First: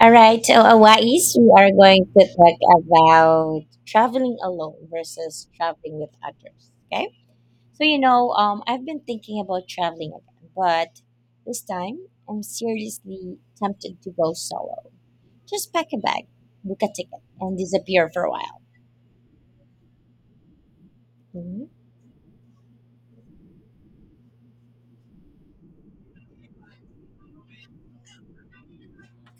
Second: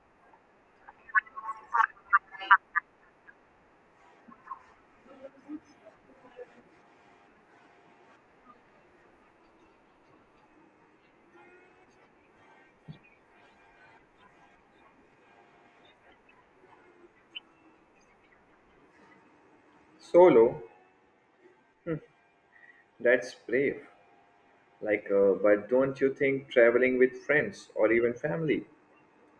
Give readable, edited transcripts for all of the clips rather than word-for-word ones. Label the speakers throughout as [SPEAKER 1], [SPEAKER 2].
[SPEAKER 1] All right, so we are going to talk about traveling alone versus traveling with others. Okay, so I've been thinking about traveling again, but this time I'm seriously tempted to go solo. Just pack a bag, book a ticket, and disappear for a while.
[SPEAKER 2] Solo,
[SPEAKER 1] Mhm.
[SPEAKER 2] that's brave. Like, but don't you think traveling with friends or even family,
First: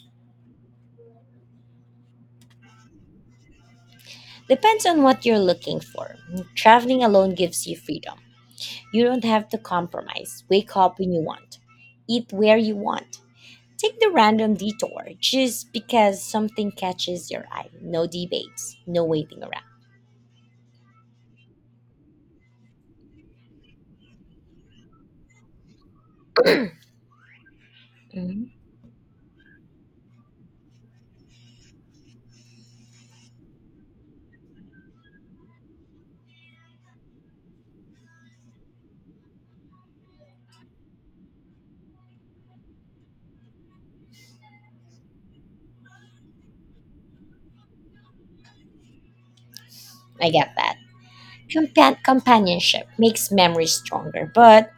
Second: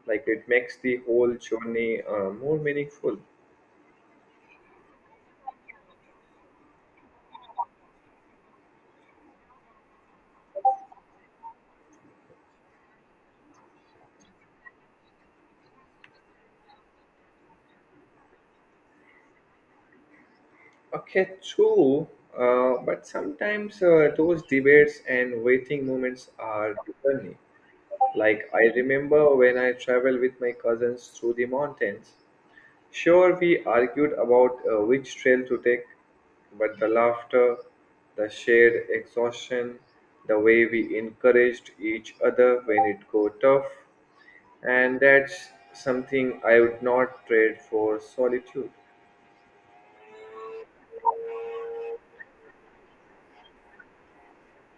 [SPEAKER 2] like it makes the whole journey more meaningful?
[SPEAKER 1] Depends on what you're looking for. Traveling alone gives you freedom. You don't have to compromise. Wake up when you want, eat where you want. Take the random detour just because something catches your eye. No debates, no waiting around.
[SPEAKER 2] Okay, true. But sometimes those debates and waiting moments are funny. Like
[SPEAKER 1] Mhm.
[SPEAKER 2] I remember when I traveled with my cousins through the mountains. Sure, we argued about which trail to take, but the laughter, the shared exhaustion, the way we encouraged each other when it got tough, and that's something I would not trade for solitude.
[SPEAKER 1] I get that. Companionship makes memories stronger. But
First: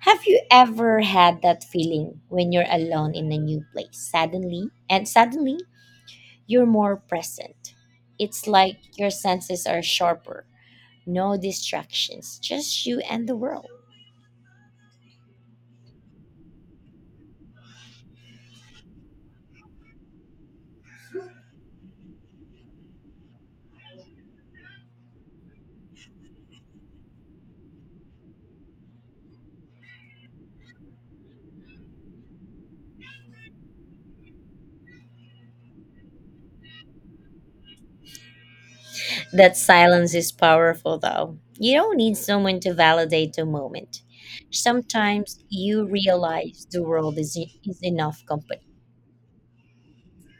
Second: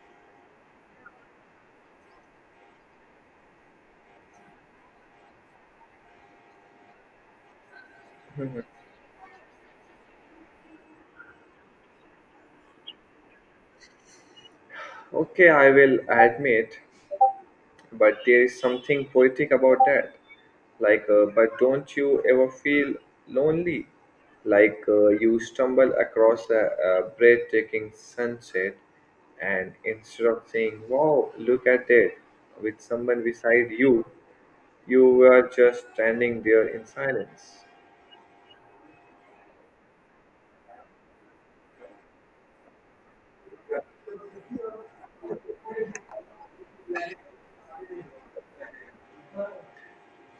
[SPEAKER 1] have you ever had that feeling when you're alone in a new place? Suddenly, you're more present. It's like your senses are sharper. No distractions, just you and the world.
[SPEAKER 2] Okay, I will admit, but there is something poetic about that. Like, but don't you ever feel lonely? Like, you stumble across a breathtaking sunset, and instead of saying, "Wow, look at it," with someone beside you, you were just standing there in silence.
[SPEAKER 1] That silence is powerful, though. You don't need someone to validate the moment. Sometimes you realize the world is enough company.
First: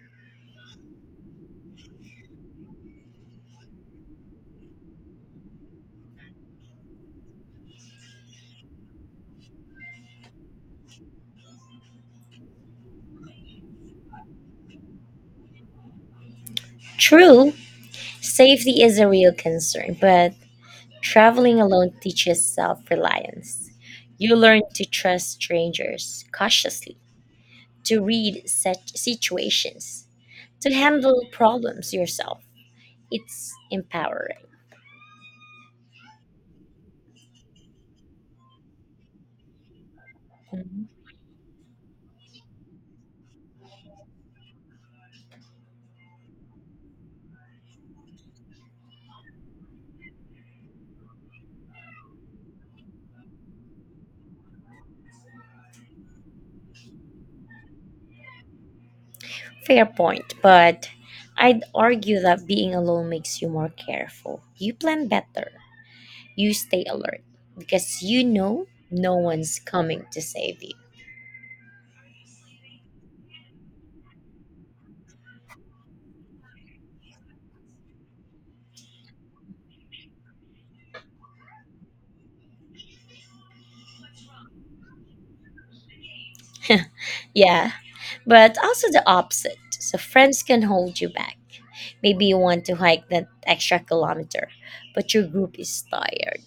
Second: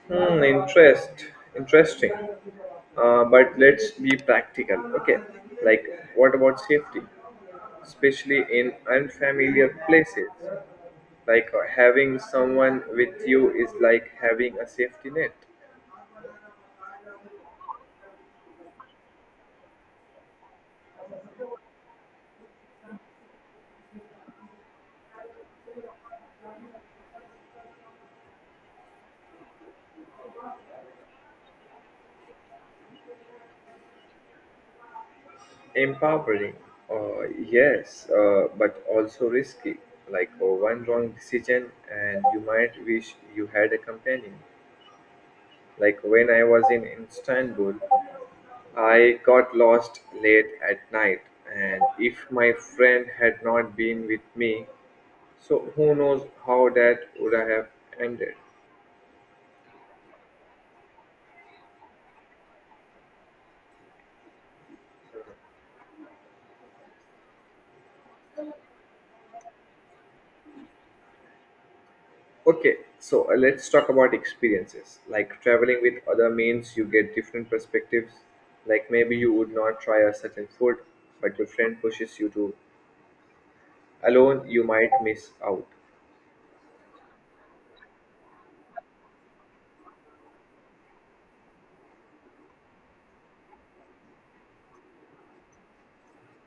[SPEAKER 2] Hmm, interest, interesting. But let's be practical. Okay, like what about safety, especially in unfamiliar places? Like, having someone with you is like having a safety net.
[SPEAKER 1] True, safety is a real concern, but traveling alone teaches self reliance. You learn to trust strangers cautiously, to read such situations, to handle problems yourself. It's empowering.
[SPEAKER 2] Empowering, yes, but also risky. Like, one wrong decision, and you might wish you had a companion. Like when I was in Istanbul, I got lost late at night, and if my friend had not been with me, so who knows how that would have ended.
[SPEAKER 1] Fair point, but I'd argue that being alone makes you more careful. You plan better, you stay alert because you know no one's coming to save you.
[SPEAKER 2] Okay, so let's talk about experiences. Like traveling with other means you get different perspectives. Like maybe you would not try a certain food, but your friend pushes you to. Alone, you might miss out.
[SPEAKER 1] Yeah, but also the opposite. So friends can hold you back. Maybe you want to hike that extra kilometer, but your group is tired.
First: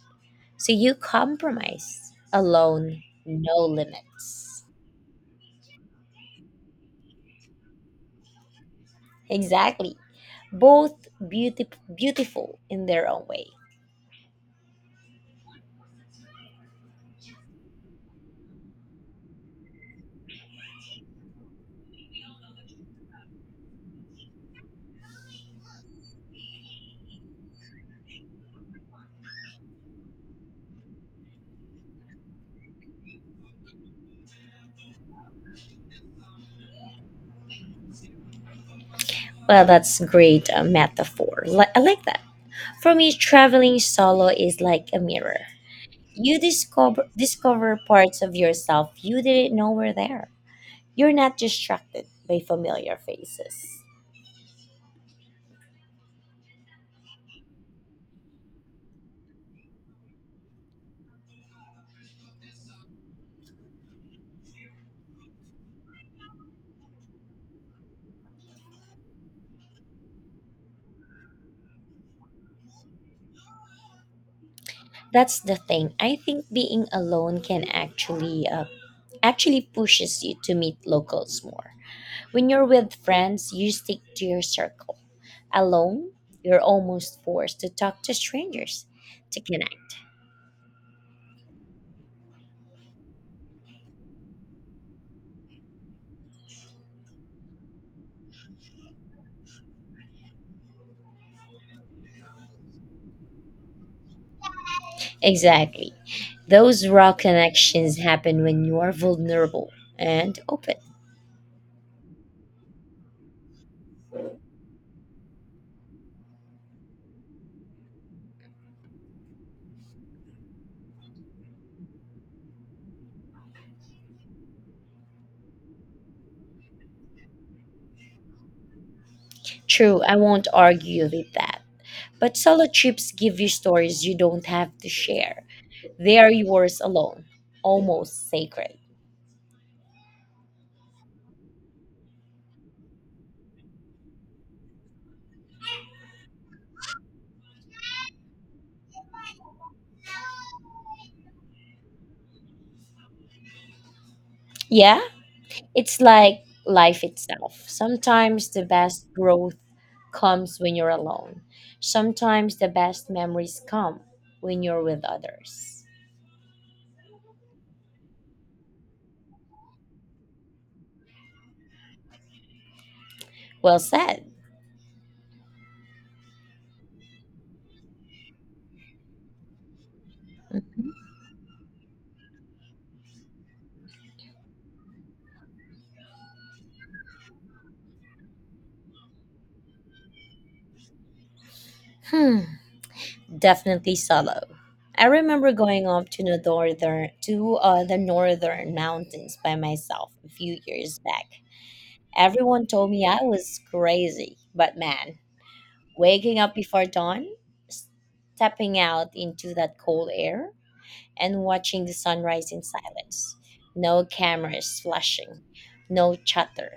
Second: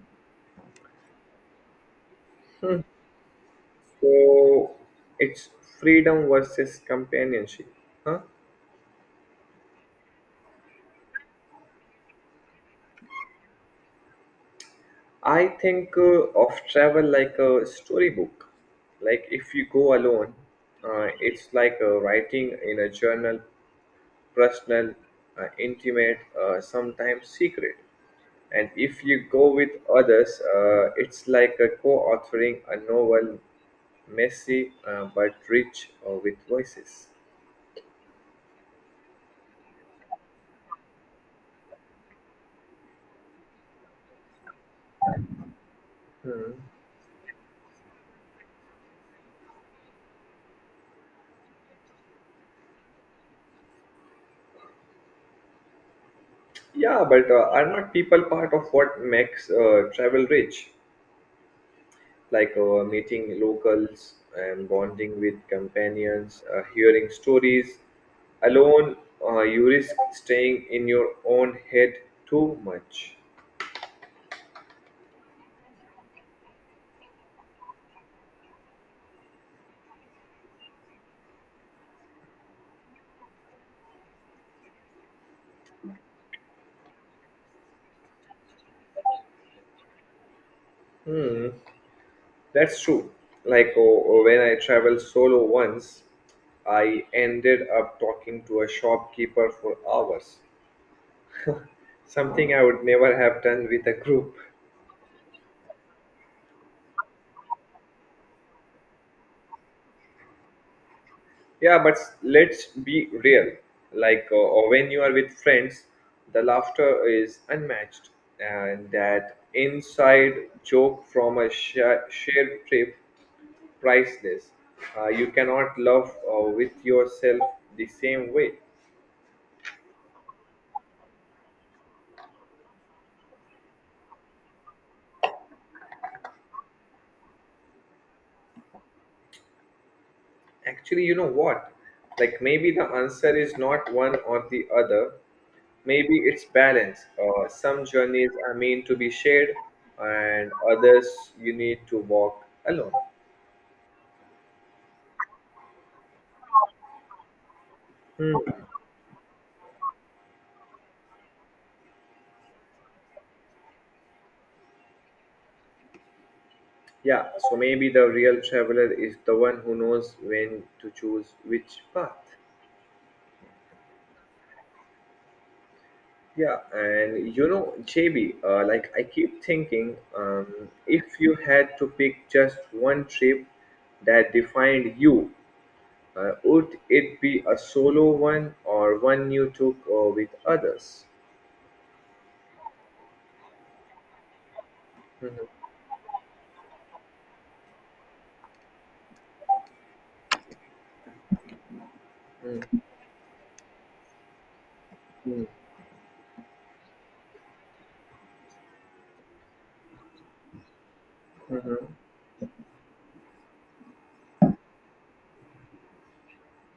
[SPEAKER 1] So you compromise. Alone, no limits.
[SPEAKER 2] So it's freedom versus companionship, huh?
[SPEAKER 1] Exactly. Both beautiful in their own way.
[SPEAKER 2] I think of travel like a storybook. Like if you go alone, it's like writing in a journal, personal, intimate, sometimes secret. And if you go with others, it's like a co-authoring a novel, messy but rich with voices.
[SPEAKER 1] Well, that's great metaphor. I like that. For me, traveling solo is like a mirror. You
[SPEAKER 2] Hmm.
[SPEAKER 1] discover parts of yourself you didn't know were there. You're not distracted by familiar faces.
[SPEAKER 2] Yeah, but are not people part of what makes travel rich? Like, meeting locals and bonding with companions, hearing stories. Alone, you risk staying in your own head too much.
[SPEAKER 1] That's the thing. I think being alone can actually pushes you to meet locals more. When you're with friends, you stick to your circle. Alone, you're almost forced to talk to strangers to connect.
[SPEAKER 2] Hmm, that's true. Like oh, when I traveled solo once, I ended up talking to a shopkeeper for hours, something I would never have done with a group.
[SPEAKER 1] Exactly. Those raw connections happen when you are vulnerable and open.
[SPEAKER 2] Yeah, but let's be real. Like, or when you are with friends, the laughter is unmatched, and that inside joke from a shared trip, priceless. You cannot love with yourself the same way.
[SPEAKER 1] True, I won't argue with that. But solo trips give you stories you don't have to share. They are yours alone, almost sacred.
[SPEAKER 2] Actually, you know what? Like, maybe the answer is not one or the other. Maybe it's balance. Some journeys are meant to be shared, and others you need to walk alone.
[SPEAKER 1] Yeah? It's like life itself.
[SPEAKER 2] Hmm.
[SPEAKER 1] Sometimes the best growth comes when you're alone. Sometimes the best memories come when you're with others.
[SPEAKER 2] Yeah, so maybe the real traveler is the one who knows when to choose which path.
[SPEAKER 1] Well said.
[SPEAKER 2] Yeah, and you know, JB, like I keep thinking, if you had to pick just one trip that defined you, would it be a solo one or one you took with others?
[SPEAKER 1] Hmm, definitely solo. I
[SPEAKER 2] Mhm,
[SPEAKER 1] remember going up to the northern mountains by myself a few years back. Everyone
[SPEAKER 2] mhm,
[SPEAKER 1] told me I was crazy, but man,
[SPEAKER 2] mhm,
[SPEAKER 1] waking up before dawn, stepping out into that cold air, and
[SPEAKER 2] mhm. Hmm.
[SPEAKER 1] watching the sunrise in silence. No cameras flashing, no chatter.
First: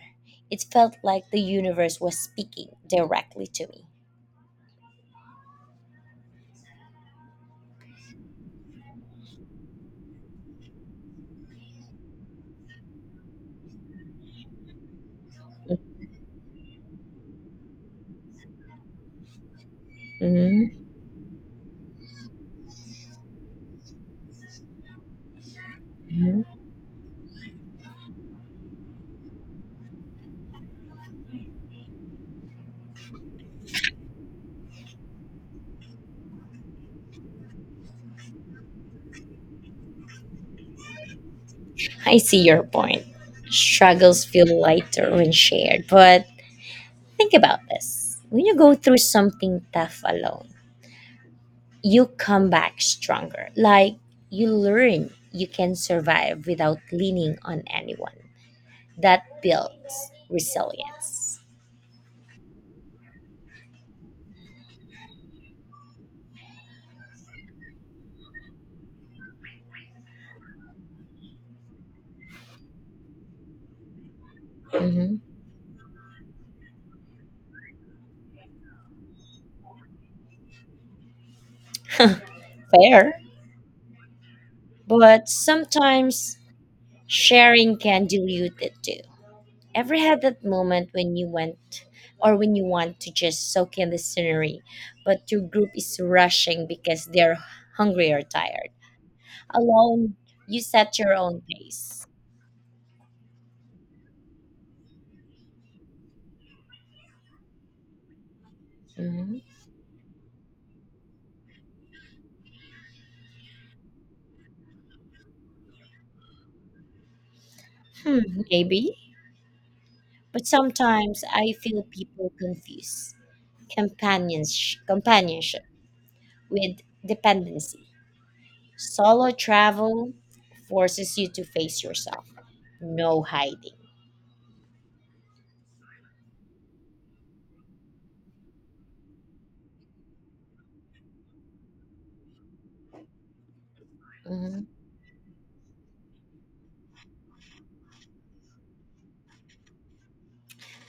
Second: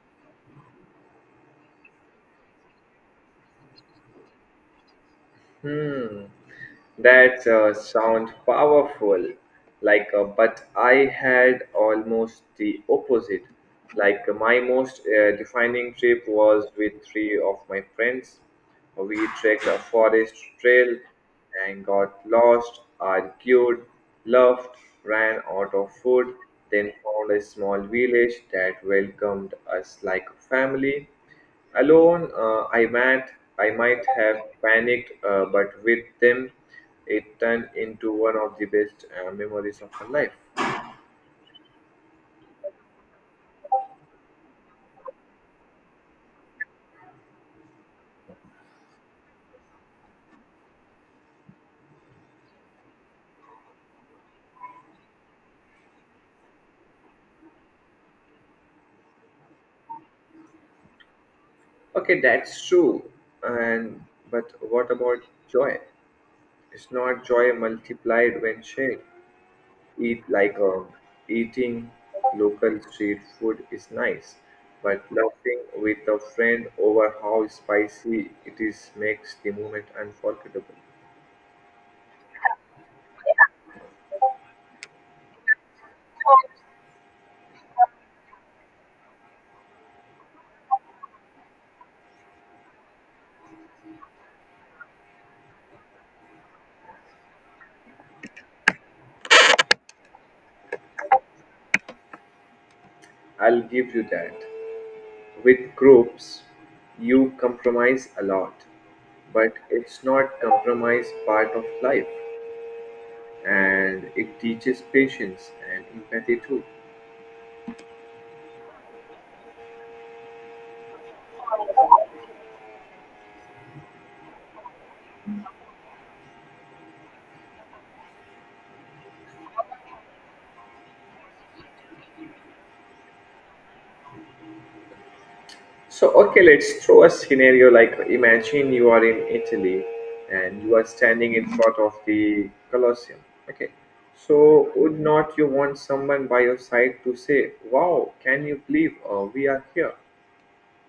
[SPEAKER 1] It felt like the universe was speaking directly to me.
[SPEAKER 2] Hmm. That sound powerful, like, but I had almost the opposite. Like, my most defining trip was with three of my friends. We trekked a forest
[SPEAKER 1] Mhm,
[SPEAKER 2] trail and got lost, argued, laughed, ran out of food,
[SPEAKER 1] mhm.
[SPEAKER 2] then found a small village that welcomed us like a family. Alone, I might have panicked, but with them. It turned into one of the best memories of my life.
[SPEAKER 1] I see your point. Struggles feel lighter when shared, but think about this. When you go through something tough alone, you come back stronger. Like you learn you can survive without leaning on anyone. That builds resilience.
[SPEAKER 2] Okay, that's true. And but what about joy? It's not joy multiplied when shared. Eat like um, Eating local street food is nice, but
[SPEAKER 1] Mhm.
[SPEAKER 2] laughing with a friend over how spicy it is makes the moment unforgettable.
[SPEAKER 1] Fair, but sometimes sharing can dilute it too. Ever had that moment when you want to just soak in the scenery, but your group is rushing because they're hungry or tired? Alone, you set your own pace.
[SPEAKER 2] I'll give you that. With groups, you compromise a lot,
[SPEAKER 1] Mhm.
[SPEAKER 2] but it's not compromise part of life, and it teaches patience and empathy too.
[SPEAKER 1] Hmm, maybe, but sometimes I feel people confuse companionship with dependency. Solo travel forces you to face yourself. No hiding.
[SPEAKER 2] So, okay, let's throw a scenario like imagine you are in Italy and you are standing in front of the Colosseum. Okay,
[SPEAKER 1] Mhm.
[SPEAKER 2] so would not you want someone by your side to say, "Wow, can you believe we are here?"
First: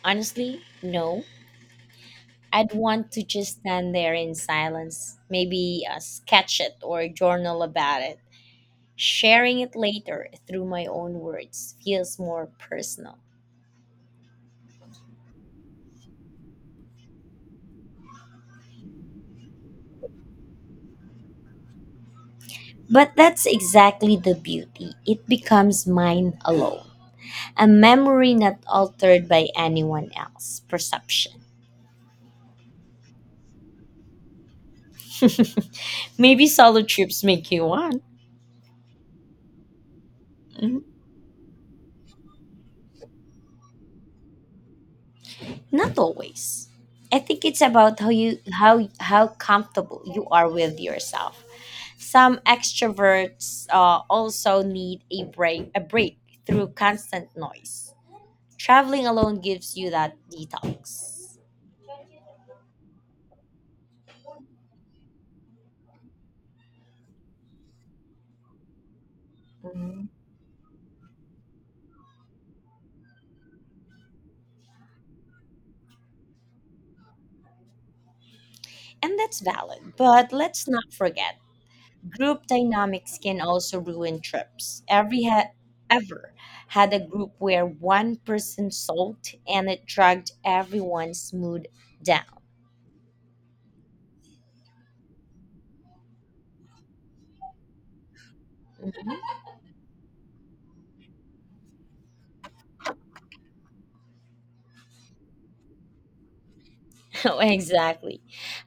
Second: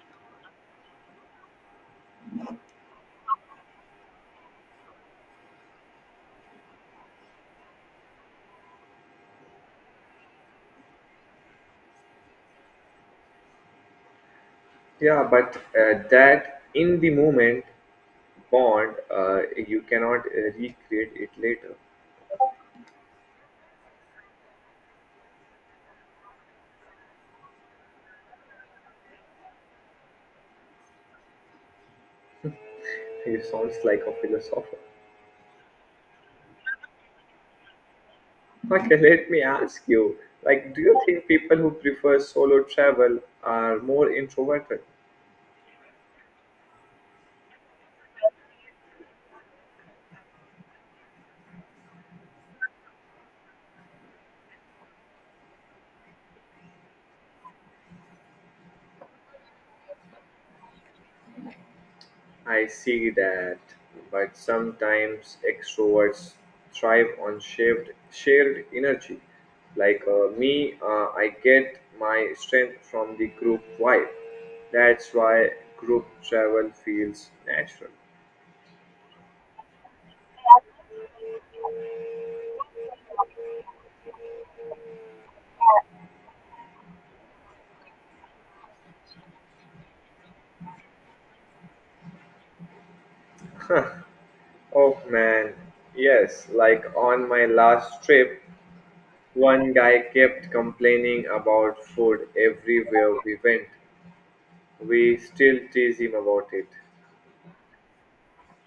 [SPEAKER 1] Honestly, no. I'd want to just stand there in silence, maybe sketch it or journal about it. Sharing it later through my own words feels more personal.
[SPEAKER 2] Yeah, but that in the moment bond, you cannot recreate it later.
[SPEAKER 1] But that's exactly the beauty. It becomes mine alone. A memory not altered by anyone else's perception.
[SPEAKER 2] You sounds like a philosopher.
[SPEAKER 1] Maybe solo trips make you one.
[SPEAKER 2] Okay, let me ask you, like, do you think people who prefer solo travel are more introverted?
[SPEAKER 1] Not always. I think it's about how comfortable you are with yourself. Some extroverts also need a break through constant noise. Traveling alone gives you that detox.
[SPEAKER 2] I see that, but sometimes extroverts thrive on shared energy. Like
[SPEAKER 1] Mhm.
[SPEAKER 2] uh, me, I get my strength from the group vibe. That's why group travel feels natural.
[SPEAKER 1] And that's valid. But let's not forget, group dynamics can also ruin trips. Ever had a group where one person sulked and it dragged everyone's mood down.
[SPEAKER 2] Oh man, yes, like on my last trip, one guy kept complaining about food everywhere we went. We still tease him about it.
[SPEAKER 1] Oh, exactly.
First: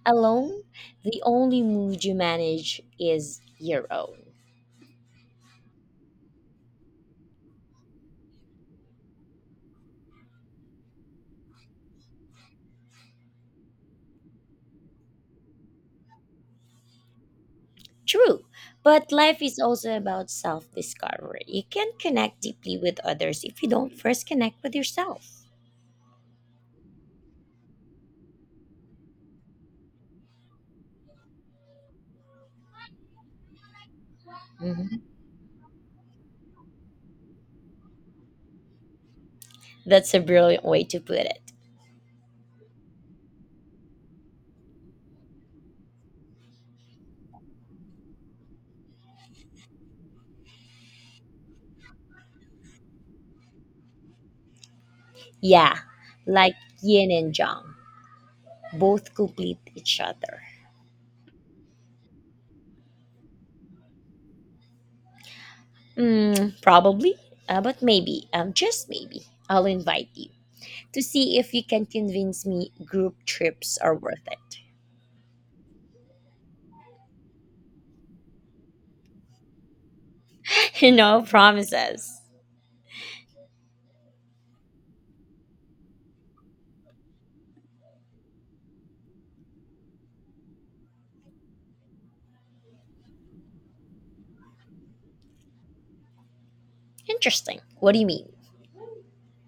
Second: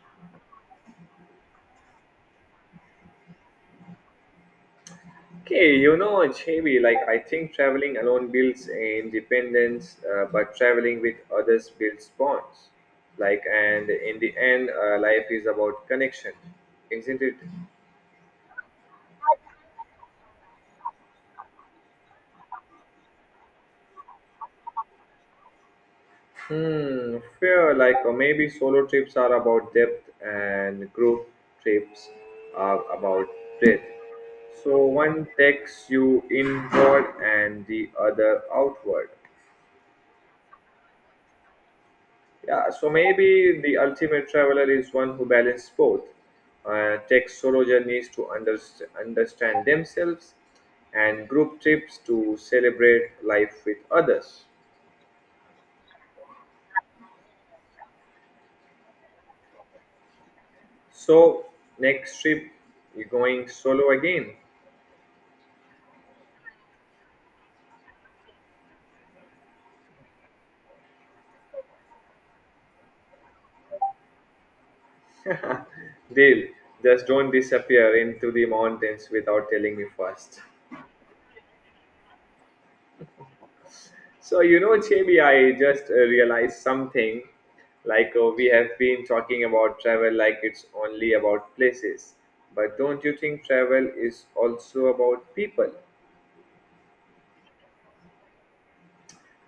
[SPEAKER 1] Alone, the only mood you manage is your own.
[SPEAKER 2] Okay, you know, JB, like I think traveling alone builds independence, but traveling with others builds bonds. Like, and in the end, life is about connection, isn't it?
[SPEAKER 1] True, but life is also about self discovery. You can't connect deeply with others if you don't first connect with yourself.
[SPEAKER 2] Hmm, fair. Like or maybe solo trips are about depth and group trips are about breadth. So
[SPEAKER 1] Mhm.
[SPEAKER 2] one takes you inward and the other outward.
[SPEAKER 1] That's a brilliant way to put it.
[SPEAKER 2] Yeah. So maybe the ultimate traveler is one who balances both. Takes solo journeys to understand themselves, and group trips to celebrate life with others.
[SPEAKER 1] Yeah, like yin and yang, both complete each other.
[SPEAKER 2] So next trip, you're going solo again.
[SPEAKER 1] Mm, probably, but maybe, just maybe, I'll invite you to see if you can convince me group trips are worth it.
[SPEAKER 2] Deal. Just don't disappear into the mountains without telling me first.
[SPEAKER 1] No promises.
[SPEAKER 2] So, you know, Jamie, I just realized something. Like, we have been talking about travel like it's only about places. But don't you think travel is also about people?
[SPEAKER 1] Interesting. What do you mean?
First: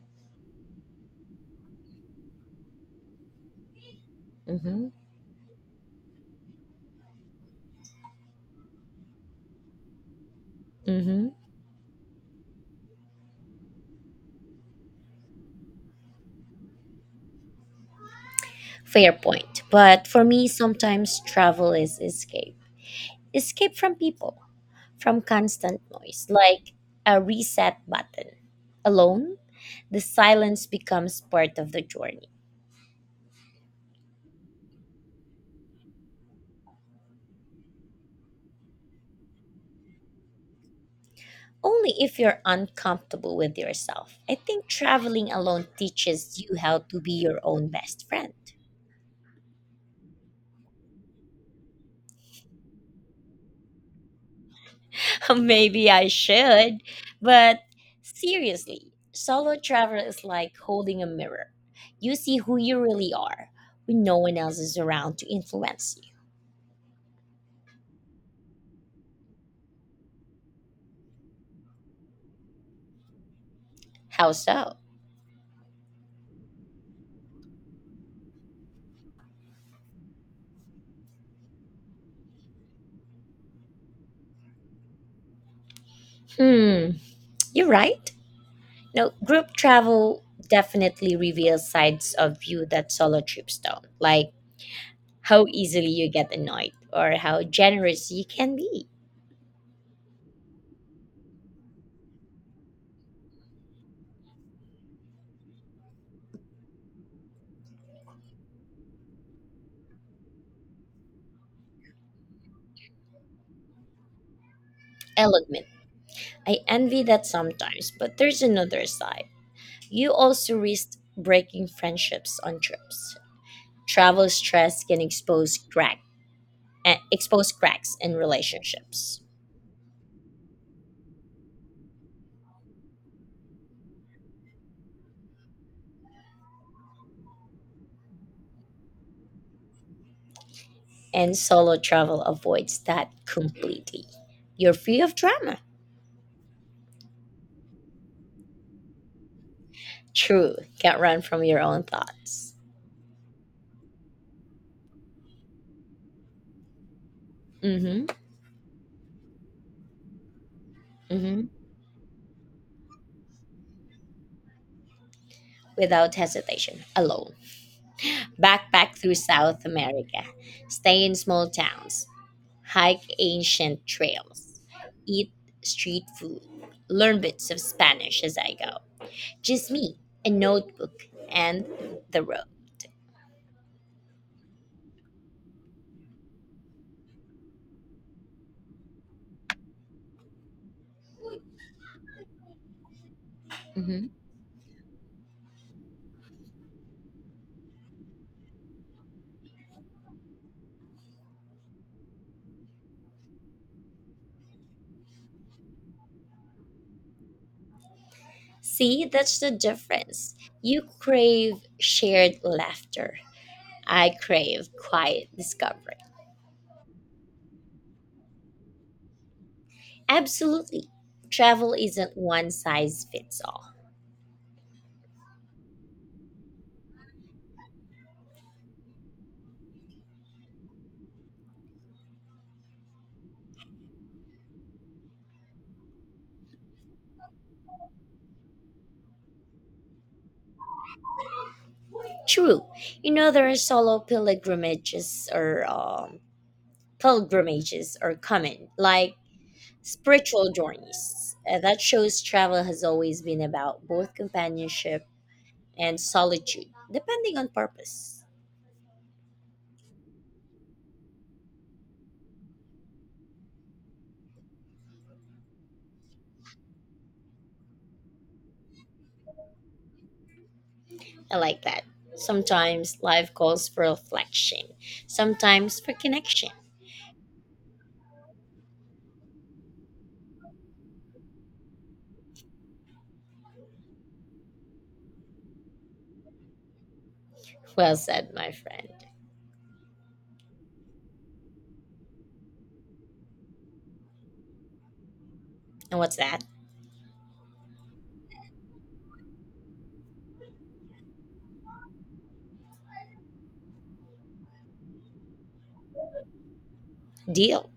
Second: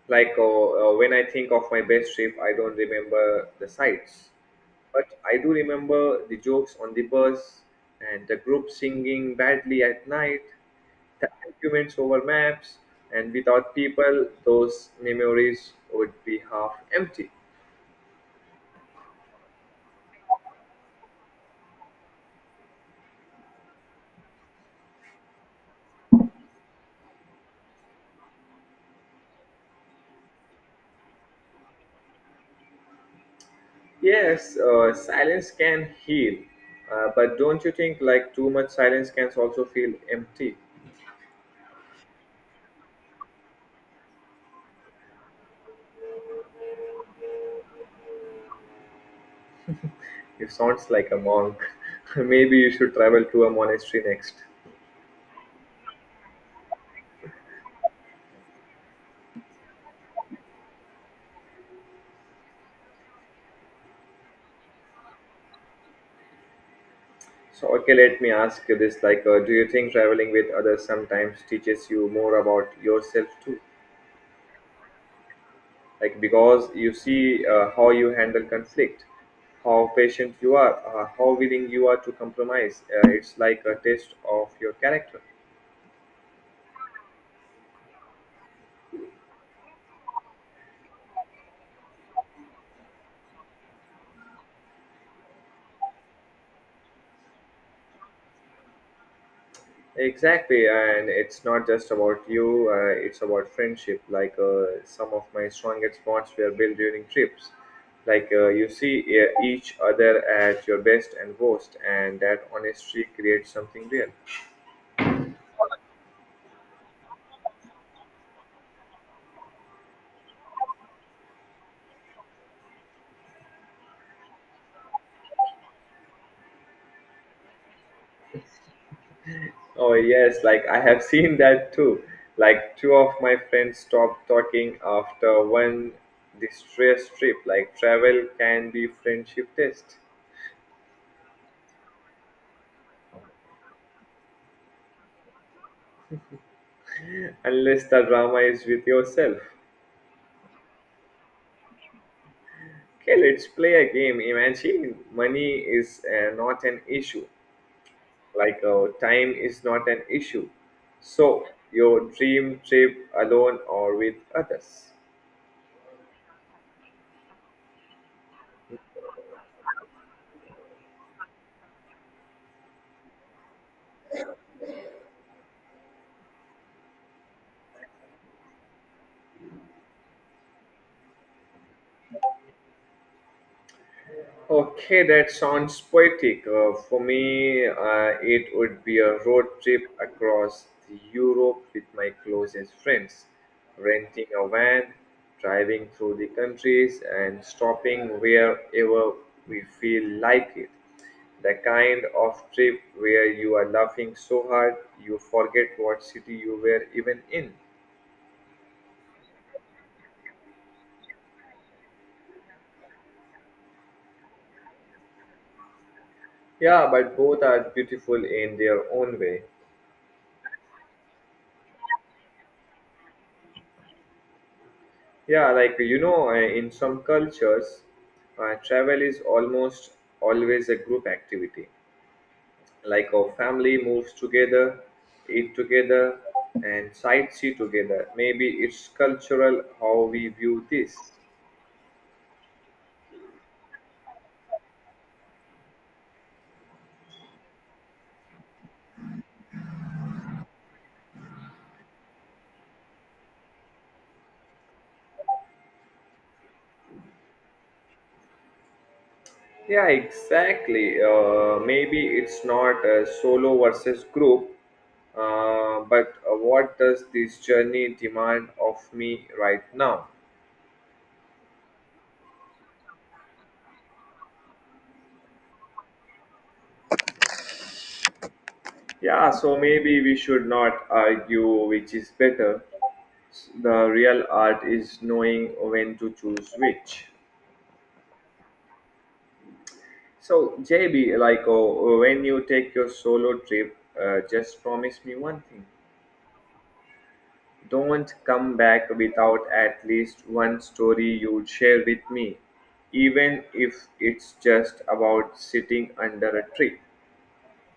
[SPEAKER 2] Like, when I think of my best trip, I don't remember the sights,
[SPEAKER 1] Hmm.
[SPEAKER 2] but I do remember the jokes on the bus and the group singing badly at night,
[SPEAKER 1] Hmm.
[SPEAKER 2] the arguments over maps, and without people, those memories would be half empty.
[SPEAKER 1] Fair point. But for me, sometimes travel is escape. Escape from people, from constant noise, like a reset button. Alone, the silence becomes part of the journey.
[SPEAKER 2] Yes, silence can heal, but don't you think like too much silence can also feel empty?
[SPEAKER 1] Only if you're uncomfortable with yourself. I think traveling alone teaches you how to be your own best friend.
[SPEAKER 2] You sounds like a monk. Maybe you should travel to a monastery next.
[SPEAKER 1] Maybe I should, but seriously, solo travel is like holding a mirror. You see who you really are when no one else is around to influence you.
[SPEAKER 2] So, okay, let me ask you this: like, do you think traveling with others sometimes teaches you more about yourself too?
[SPEAKER 1] How so?
[SPEAKER 2] Like, because you see how you handle conflict, how patient you are, how willing you are to compromise. It's like a test of your character.
[SPEAKER 1] Hmm, you're right. No, group travel definitely reveals sides of you that solo trips don't. Like how easily you get annoyed or how generous you can be.
[SPEAKER 2] Exactly, and it's not just about you, it's about friendship. Like, some of my strongest bonds were built during trips. Like, you see each other at your best and worst, and that honesty creates something real.
[SPEAKER 1] I'll admit, I envy that sometimes, but there's another side. You also risk breaking friendships on trips. Travel stress can expose cracks in relationships,
[SPEAKER 2] Oh, yes, like I have seen that too. Like two of my friends stopped talking after one distress trip. Like travel can be friendship test,
[SPEAKER 1] and solo travel avoids that completely. You're free of drama.
[SPEAKER 2] unless the drama is with yourself.
[SPEAKER 1] True, can't run from your own thoughts.
[SPEAKER 2] Okay, let's play a game. Imagine money is not an issue,
[SPEAKER 1] Mm-hmm.
[SPEAKER 2] like time is not an issue.
[SPEAKER 1] Mm-hmm.
[SPEAKER 2] So, your dream trip alone or with others.
[SPEAKER 1] Without hesitation, alone. Backpack through South America, stay in small towns, hike ancient trails, eat street food, learn bits of Spanish as I go. Just me, a notebook, and the road.
[SPEAKER 2] Okay, that sounds poetic. For me, it would be a road trip across Europe with my closest friends,
[SPEAKER 1] Mhm.
[SPEAKER 2] renting a van, driving through the countries, and stopping wherever we feel like it. The kind of trip where you are laughing so hard you forget what city you were even in.
[SPEAKER 1] See, that's the difference. You crave shared laughter. I crave quiet discovery.
[SPEAKER 2] Yeah, but both are beautiful in their own way.
[SPEAKER 1] Absolutely. Travel isn't one size fits all.
[SPEAKER 2] Yeah, like you know, in some cultures, travel is almost always a group activity. Like our family moves together, eat together, and sightsee together. Maybe it's cultural how we view this.
[SPEAKER 1] True. You know, there are solo pilgrimages are common, like spiritual journeys. That shows travel has always been about both companionship and solitude, depending on purpose.
[SPEAKER 2] Yeah, exactly. Maybe it's not solo versus group, but what does this journey demand of me right now?
[SPEAKER 1] I like that. Sometimes life calls for reflection, sometimes for connection.
[SPEAKER 2] Yeah, so maybe we should not argue which is better. The real art is knowing when to choose which.
[SPEAKER 1] Well said, my friend.
[SPEAKER 2] So, JB, like oh, when you take your solo trip, just promise me one thing.
[SPEAKER 1] And what's that
[SPEAKER 2] Don't come back without at least one story you'd share with me, even if it's just about sitting under a tree.
[SPEAKER 1] deal?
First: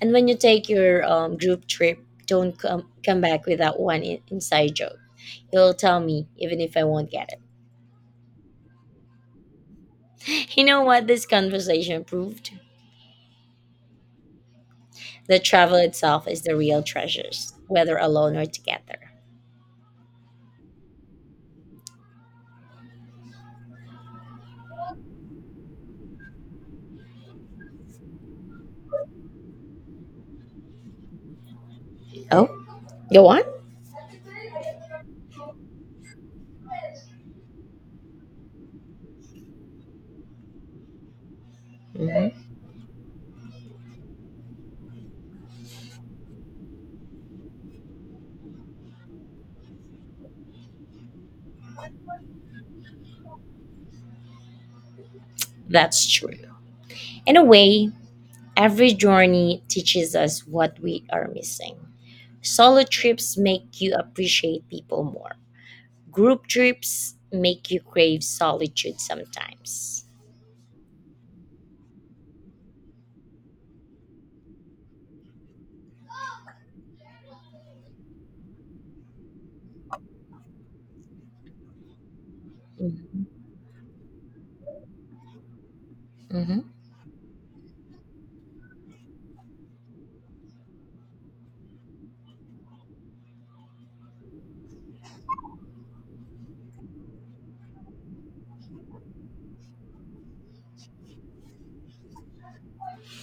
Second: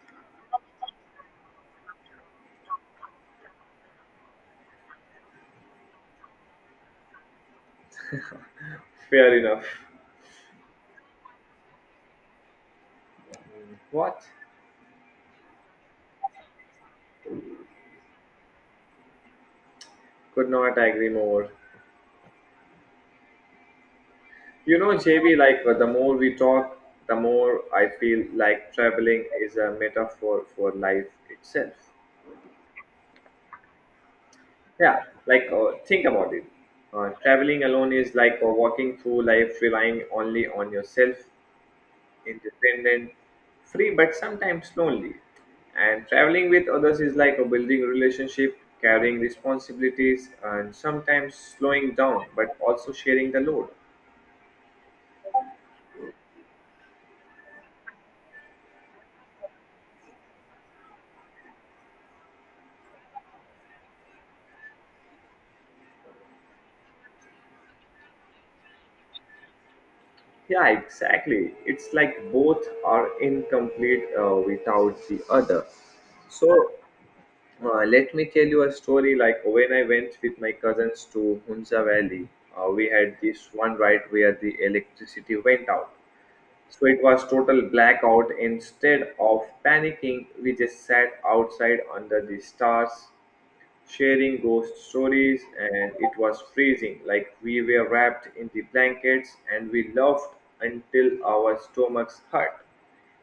[SPEAKER 1] And when you take your group trip, don't come, come back with that one inside joke. You'll tell me, even if I won't get it.
[SPEAKER 2] Fair enough.
[SPEAKER 1] You know what this conversation proved?
[SPEAKER 2] What?
[SPEAKER 1] That travel itself is the real treasures, whether alone or together.
[SPEAKER 2] Could not agree more. You know, JB, like, the more we talk, the more I feel like traveling is a metaphor for life itself.
[SPEAKER 1] Oh, go on?
[SPEAKER 2] Yeah, like, think about it. Traveling alone is like walking through life relying only on yourself,
[SPEAKER 1] Mhm.
[SPEAKER 2] independent, free, but sometimes lonely. And traveling with others is like a building relationship, carrying responsibilities, and sometimes slowing down, but also sharing the load.
[SPEAKER 1] That's true. In a way, every journey teaches us what we are missing. Solo trips make you appreciate people more. Group trips make you crave solitude sometimes.
[SPEAKER 2] Yeah, exactly. It's like both are incomplete without the other. So, let me tell you a story. Like when I went with my cousins to Hunza Valley, we had
[SPEAKER 1] Mhm.
[SPEAKER 2] this one ride where the electricity went out.
[SPEAKER 1] Hmm.
[SPEAKER 2] So it was total blackout. Instead of panicking, we just sat outside under the stars sharing ghost stories, and it was freezing, like we were wrapped in the blankets and we laughed until our stomachs hurt.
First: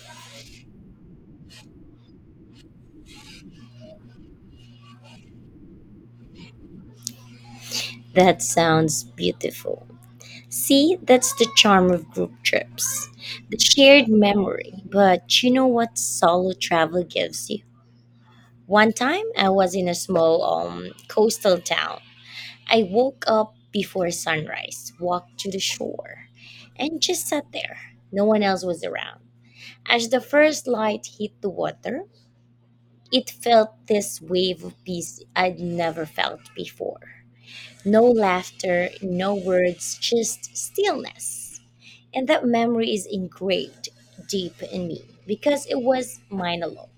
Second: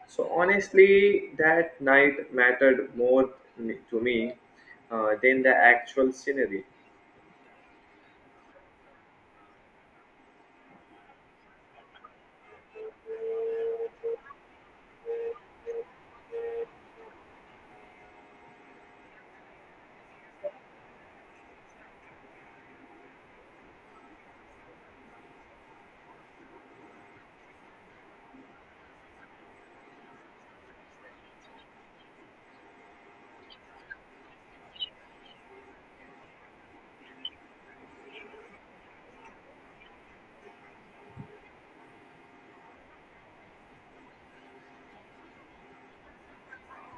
[SPEAKER 2] So, honestly, that night mattered more to me than the actual scenery.
[SPEAKER 1] That sounds beautiful. See, that's the charm of group trips, the shared memory. But you know what solo travel gives you? One time I was in a small coastal town. I woke up before sunrise, walked to the shore, and just sat there. No one else was around. As the first light hit the water, it felt this wave of peace I'd never felt before. No laughter, no words, just stillness. And that memory is engraved deep in me because it was mine alone.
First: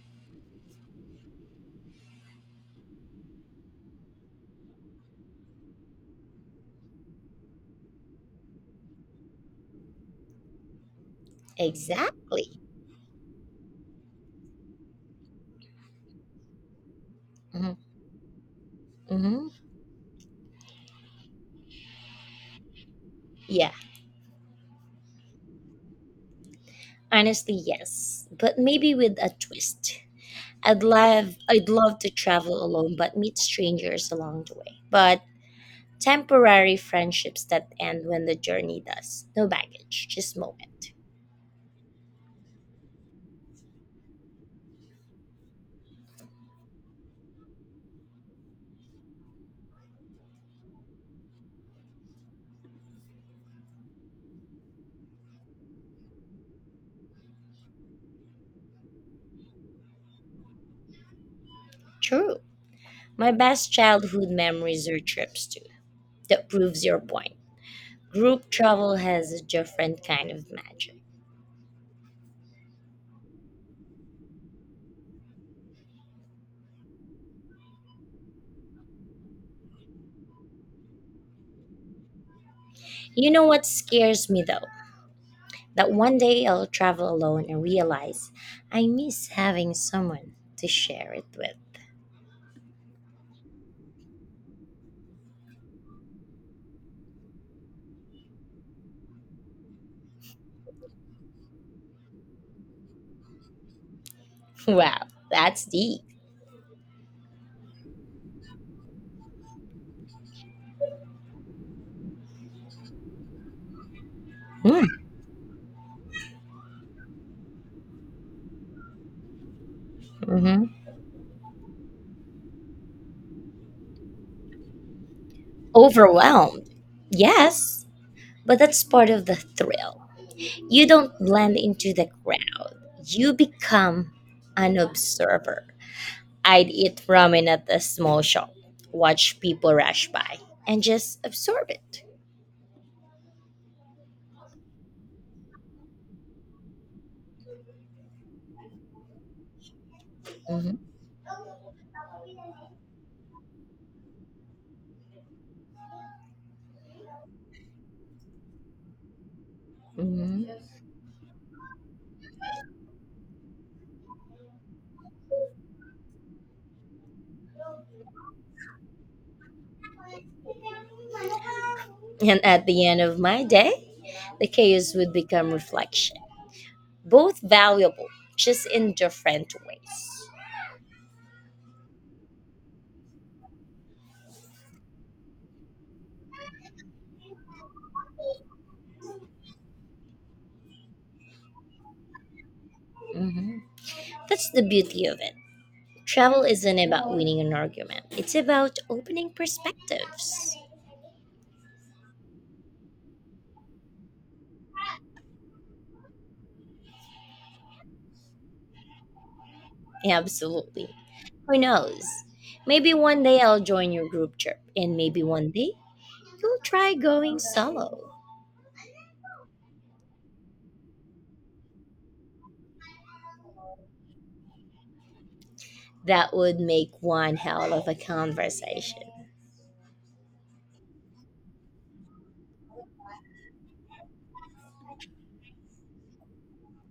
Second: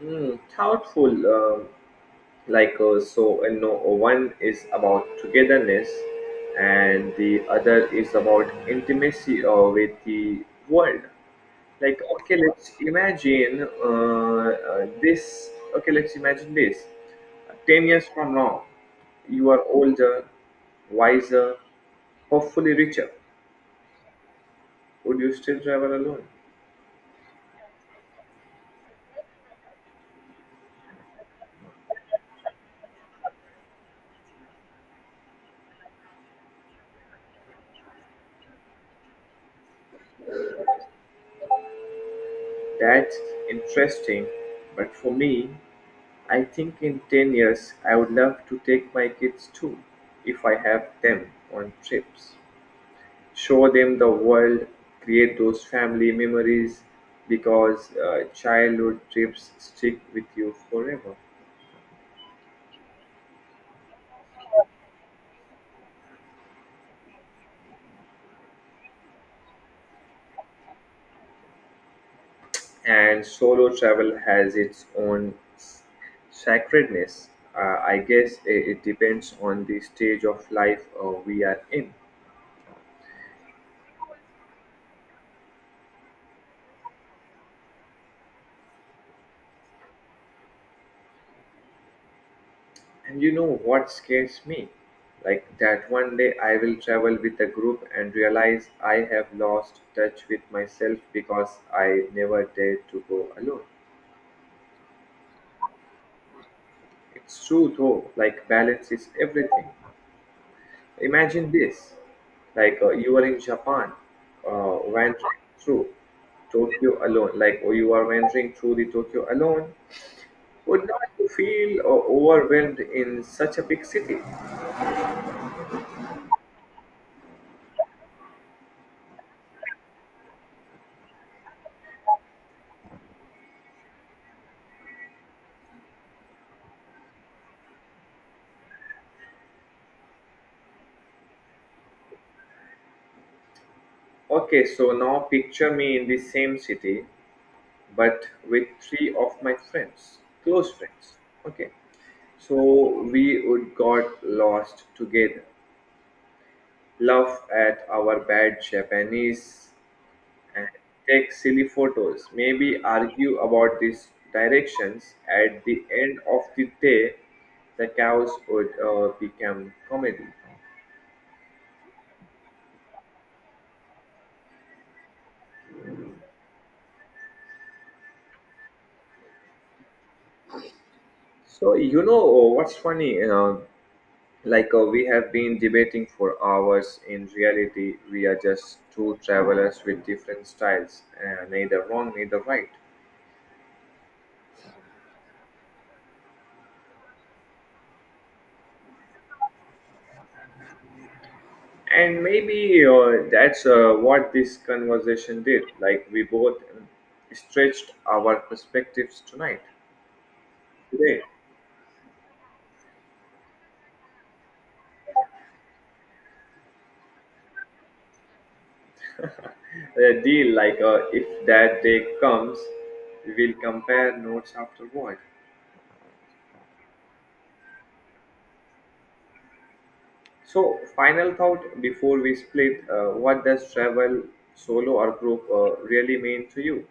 [SPEAKER 2] Hmm, thoughtful, so, no, one is about togetherness and the other is about intimacy with the world. Okay,
[SPEAKER 1] Exactly.
[SPEAKER 2] let's imagine this okay let's imagine this
[SPEAKER 1] Hmm.
[SPEAKER 2] 10 years from now.
[SPEAKER 1] Hmm.
[SPEAKER 2] You are older, wiser, hopefully richer.
[SPEAKER 1] Yeah,
[SPEAKER 2] Would you still travel alone?
[SPEAKER 1] honestly, yes. But maybe with a twist. I'd love to travel alone, but meet strangers along the way. But temporary friendships that end when the journey does. No baggage, just moment.
[SPEAKER 2] That's interesting, but for me, I think in 10 years I would love to take my kids too, if I have them, on trips, show them the world, create those family memories because childhood trips stick with you forever.
[SPEAKER 1] True. My best childhood memories are trips too. That proves your point. Group travel has a different kind of magic.
[SPEAKER 2] And solo travel has its own sacredness. I guess it depends on the stage of life we are in.
[SPEAKER 1] You know what scares me though? That one day I'll travel alone and realize I miss having someone to share it with.
[SPEAKER 2] And you know what scares me? Like that one day I will travel with a group and realize I have lost touch with myself because I never dared to go alone.
[SPEAKER 1] Wow, that's deep.
[SPEAKER 2] It's true though, like balance is everything. Imagine this, you are in Japan, wandering through Tokyo alone, like or you are wandering through the Tokyo alone.
[SPEAKER 1] Mm-hmm.
[SPEAKER 2] Would not you feel overwhelmed in such a big city?
[SPEAKER 1] Overwhelmed. Yes, but that's part of the thrill. You don't blend into the crowd, you become an observer. I'd eat ramen at the small shop, watch people rush by, and just absorb it.
[SPEAKER 2] Okay, so now picture me in the same city, but with three of my friends, close
[SPEAKER 1] Mm-hmm.
[SPEAKER 2] friends. Okay, so we would got lost together, laugh at our bad Japanese,
[SPEAKER 1] Mhm.
[SPEAKER 2] and take silly photos, maybe argue about these directions. At the end of the day, the chaos would become comedy.
[SPEAKER 1] And at the end of my day, the chaos would become reflection. Both valuable, just in different ways.
[SPEAKER 2] So, you know what's funny? We have been debating for hours. In reality, we are just two travelers with different styles, neither wrong, neither right.
[SPEAKER 1] Mhm. That's the beauty of it. Travel isn't about winning an argument, it's about opening perspectives.
[SPEAKER 2] And maybe that's what this conversation did. Like we both stretched our perspectives tonight,
[SPEAKER 1] Absolutely.
[SPEAKER 2] today.
[SPEAKER 1] Who knows? Maybe one day I'll join your group trip, and maybe one day you'll try going solo.
[SPEAKER 2] A deal, like if that day comes, we'll compare notes afterward.
[SPEAKER 1] That would make one hell of a conversation.
[SPEAKER 2] So, final thought before we split: what does travel, solo or group, really mean to you?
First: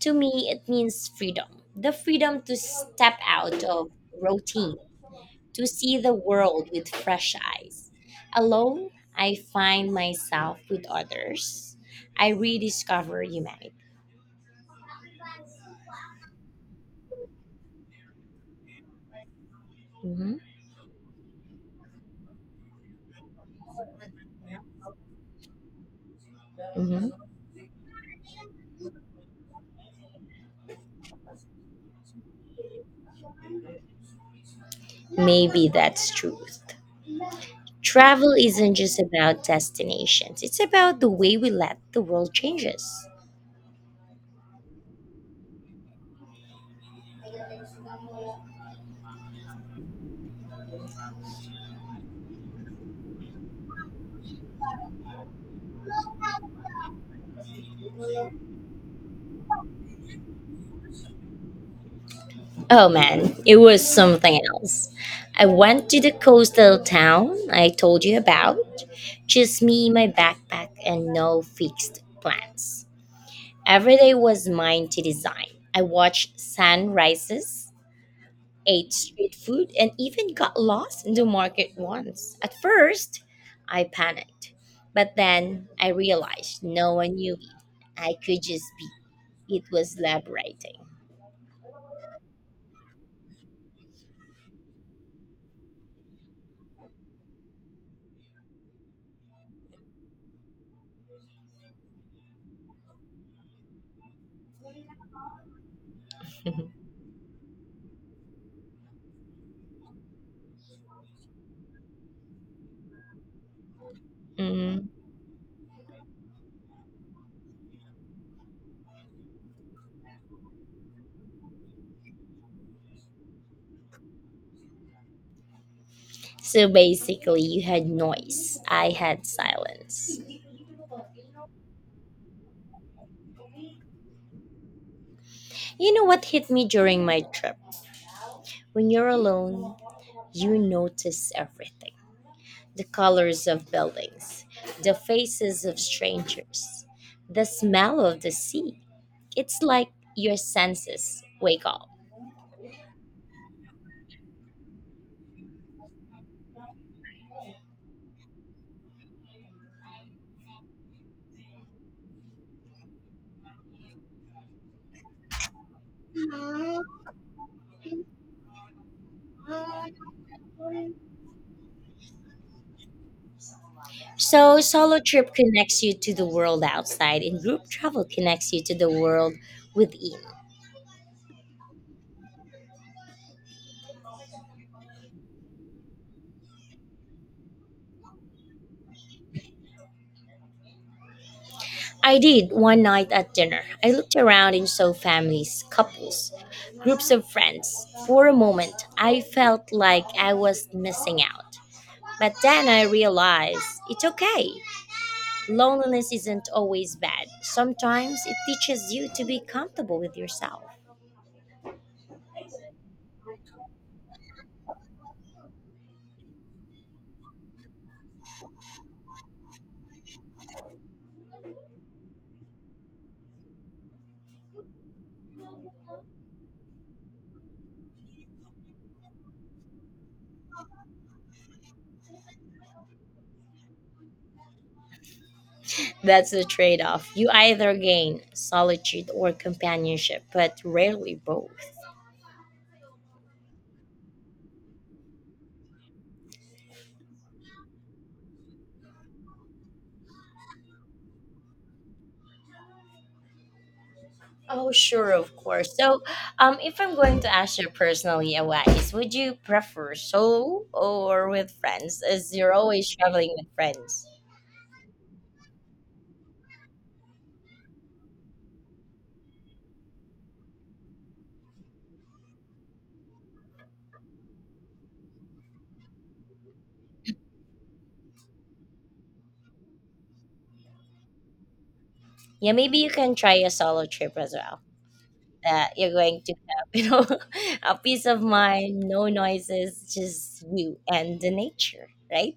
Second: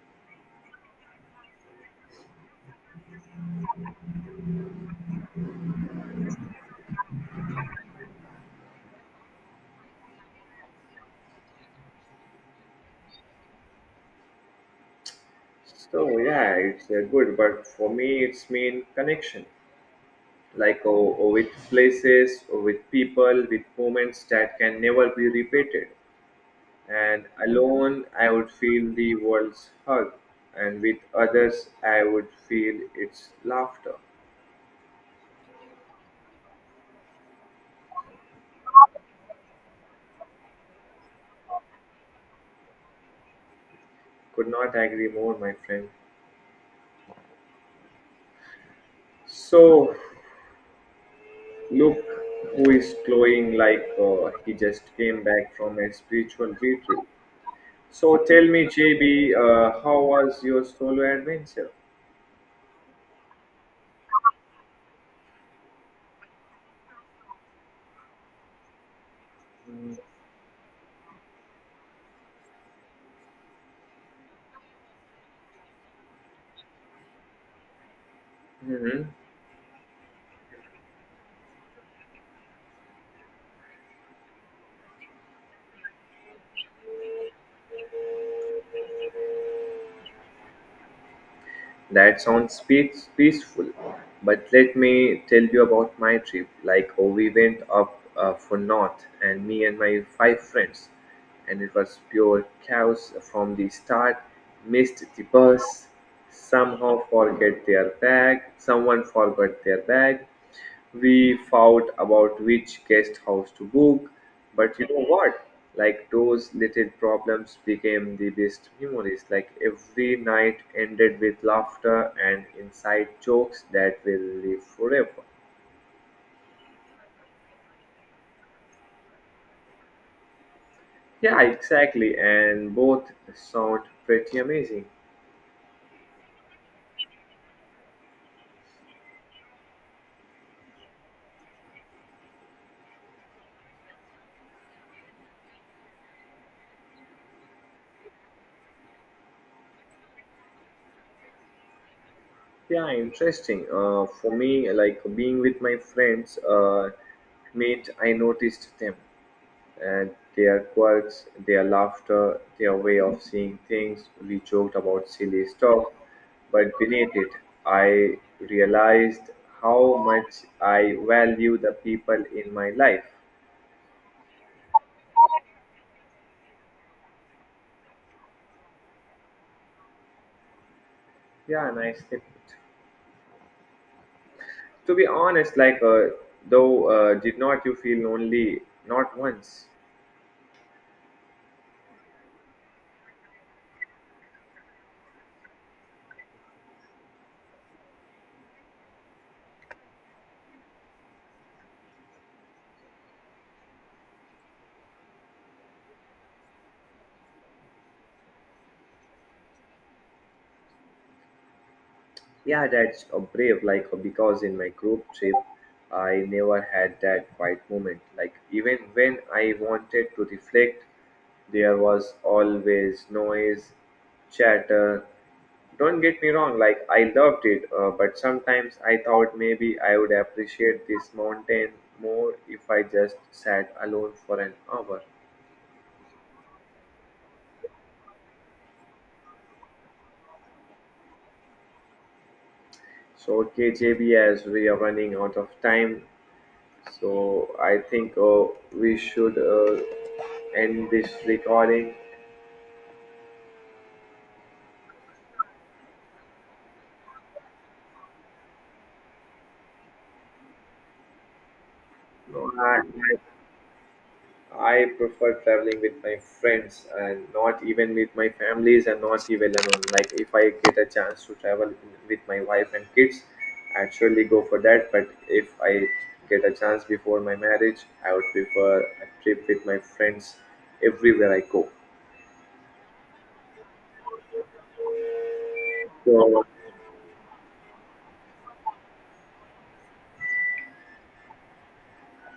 [SPEAKER 1] To me, it means freedom, the freedom to step out of routine, to see the world with fresh eyes. Alone, I find myself with others. I rediscover humanity.
[SPEAKER 2] So yeah, it's good, but for me, it's mean connection.
[SPEAKER 1] Mhm,
[SPEAKER 2] With places or with people, with moments that can never be repeated.
[SPEAKER 1] mhm.
[SPEAKER 2] And alone I would feel the world's hug, and with others I would feel its laughter.
[SPEAKER 1] Maybe that's truth. Travel isn't just about destinations, it's about the way we let the world change us.
[SPEAKER 2] Could not agree more, my friend. So look who is glowing like he just came back from a spiritual retreat. So tell me, JB, how was your solo adventure?
[SPEAKER 1] Oh man, it was something else. I went to the coastal town I told you about. Just me, my backpack, and no fixed plans. Every day was mine to design. I watched sunrises, ate
[SPEAKER 2] Hmm.
[SPEAKER 1] street food, and even got lost in the market once. At first, I panicked, but then I realized no one knew me. I could just be. It was liberating.
[SPEAKER 2] That sounds peaceful, but let me tell you about my trip. Like, oh, we went up for north, and me and my five friends, and it was pure chaos from the start. Missed the bus, somehow forget their bag, someone forgot their bag, we fought about which guest house to book. But you
[SPEAKER 1] Mhm.
[SPEAKER 2] know what? Like those little problems became the best memories. Like every night ended with laughter and inside jokes that will live forever.
[SPEAKER 1] So basically, you had noise. I had silence.
[SPEAKER 2] Yeah, exactly. And both sound pretty amazing.
[SPEAKER 1] You know what hit me during my trip? When you're alone, you notice everything, the colors of buildings, the faces of strangers, the smell of the sea. It's like your senses wake up.
[SPEAKER 2] Yeah, interesting. For me, like being with my friends, mate, I noticed them and their quirks, their laughter, their way of seeing things. We joked about silly stuff, but beneath it, I realized how much I value the people in my life.
[SPEAKER 1] So, solo trip connects you to the world outside, and group travel connects you to the world within.
[SPEAKER 2] Yeah, nice tip. To be honest, did not you feel lonely? Not once.
[SPEAKER 1] I did one night at dinner. I looked around and saw families, couples, groups of friends. For a moment, I felt like I was missing out. But then I realized it's okay. Loneliness isn't always bad. Sometimes it teaches you to be comfortable with yourself.
[SPEAKER 2] Yeah, that's a brave. Like because in my group trip, I never had that quiet moment. Like even when I wanted to reflect, there was always noise, chatter. Don't get me wrong. Like I loved it, but sometimes I thought maybe I would appreciate this mountain more if I just sat alone for an hour.
[SPEAKER 1] That's the trade off. You either gain solitude or companionship, but rarely both.
[SPEAKER 2] So okay, JB, as we are running out of time, so I think we should. End this recording.
[SPEAKER 1] Oh, sure, of course. So, if I'm going to ask you personally advice, would you prefer solo or with friends? As
[SPEAKER 2] No,
[SPEAKER 1] you're
[SPEAKER 2] I,
[SPEAKER 1] always traveling with friends,
[SPEAKER 2] I I prefer traveling with my friends, and not even with my families, and not even alone. Like if I get a chance to travel with my wife and kids, I'd surely go for that. But if I get a chance before my marriage, I would prefer a trip with my friends everywhere I go.
[SPEAKER 1] yeah, maybe you can try a solo trip as well. That you're going to
[SPEAKER 2] So
[SPEAKER 1] have, you know, a peace of mind, no noises, just you and the nature, right?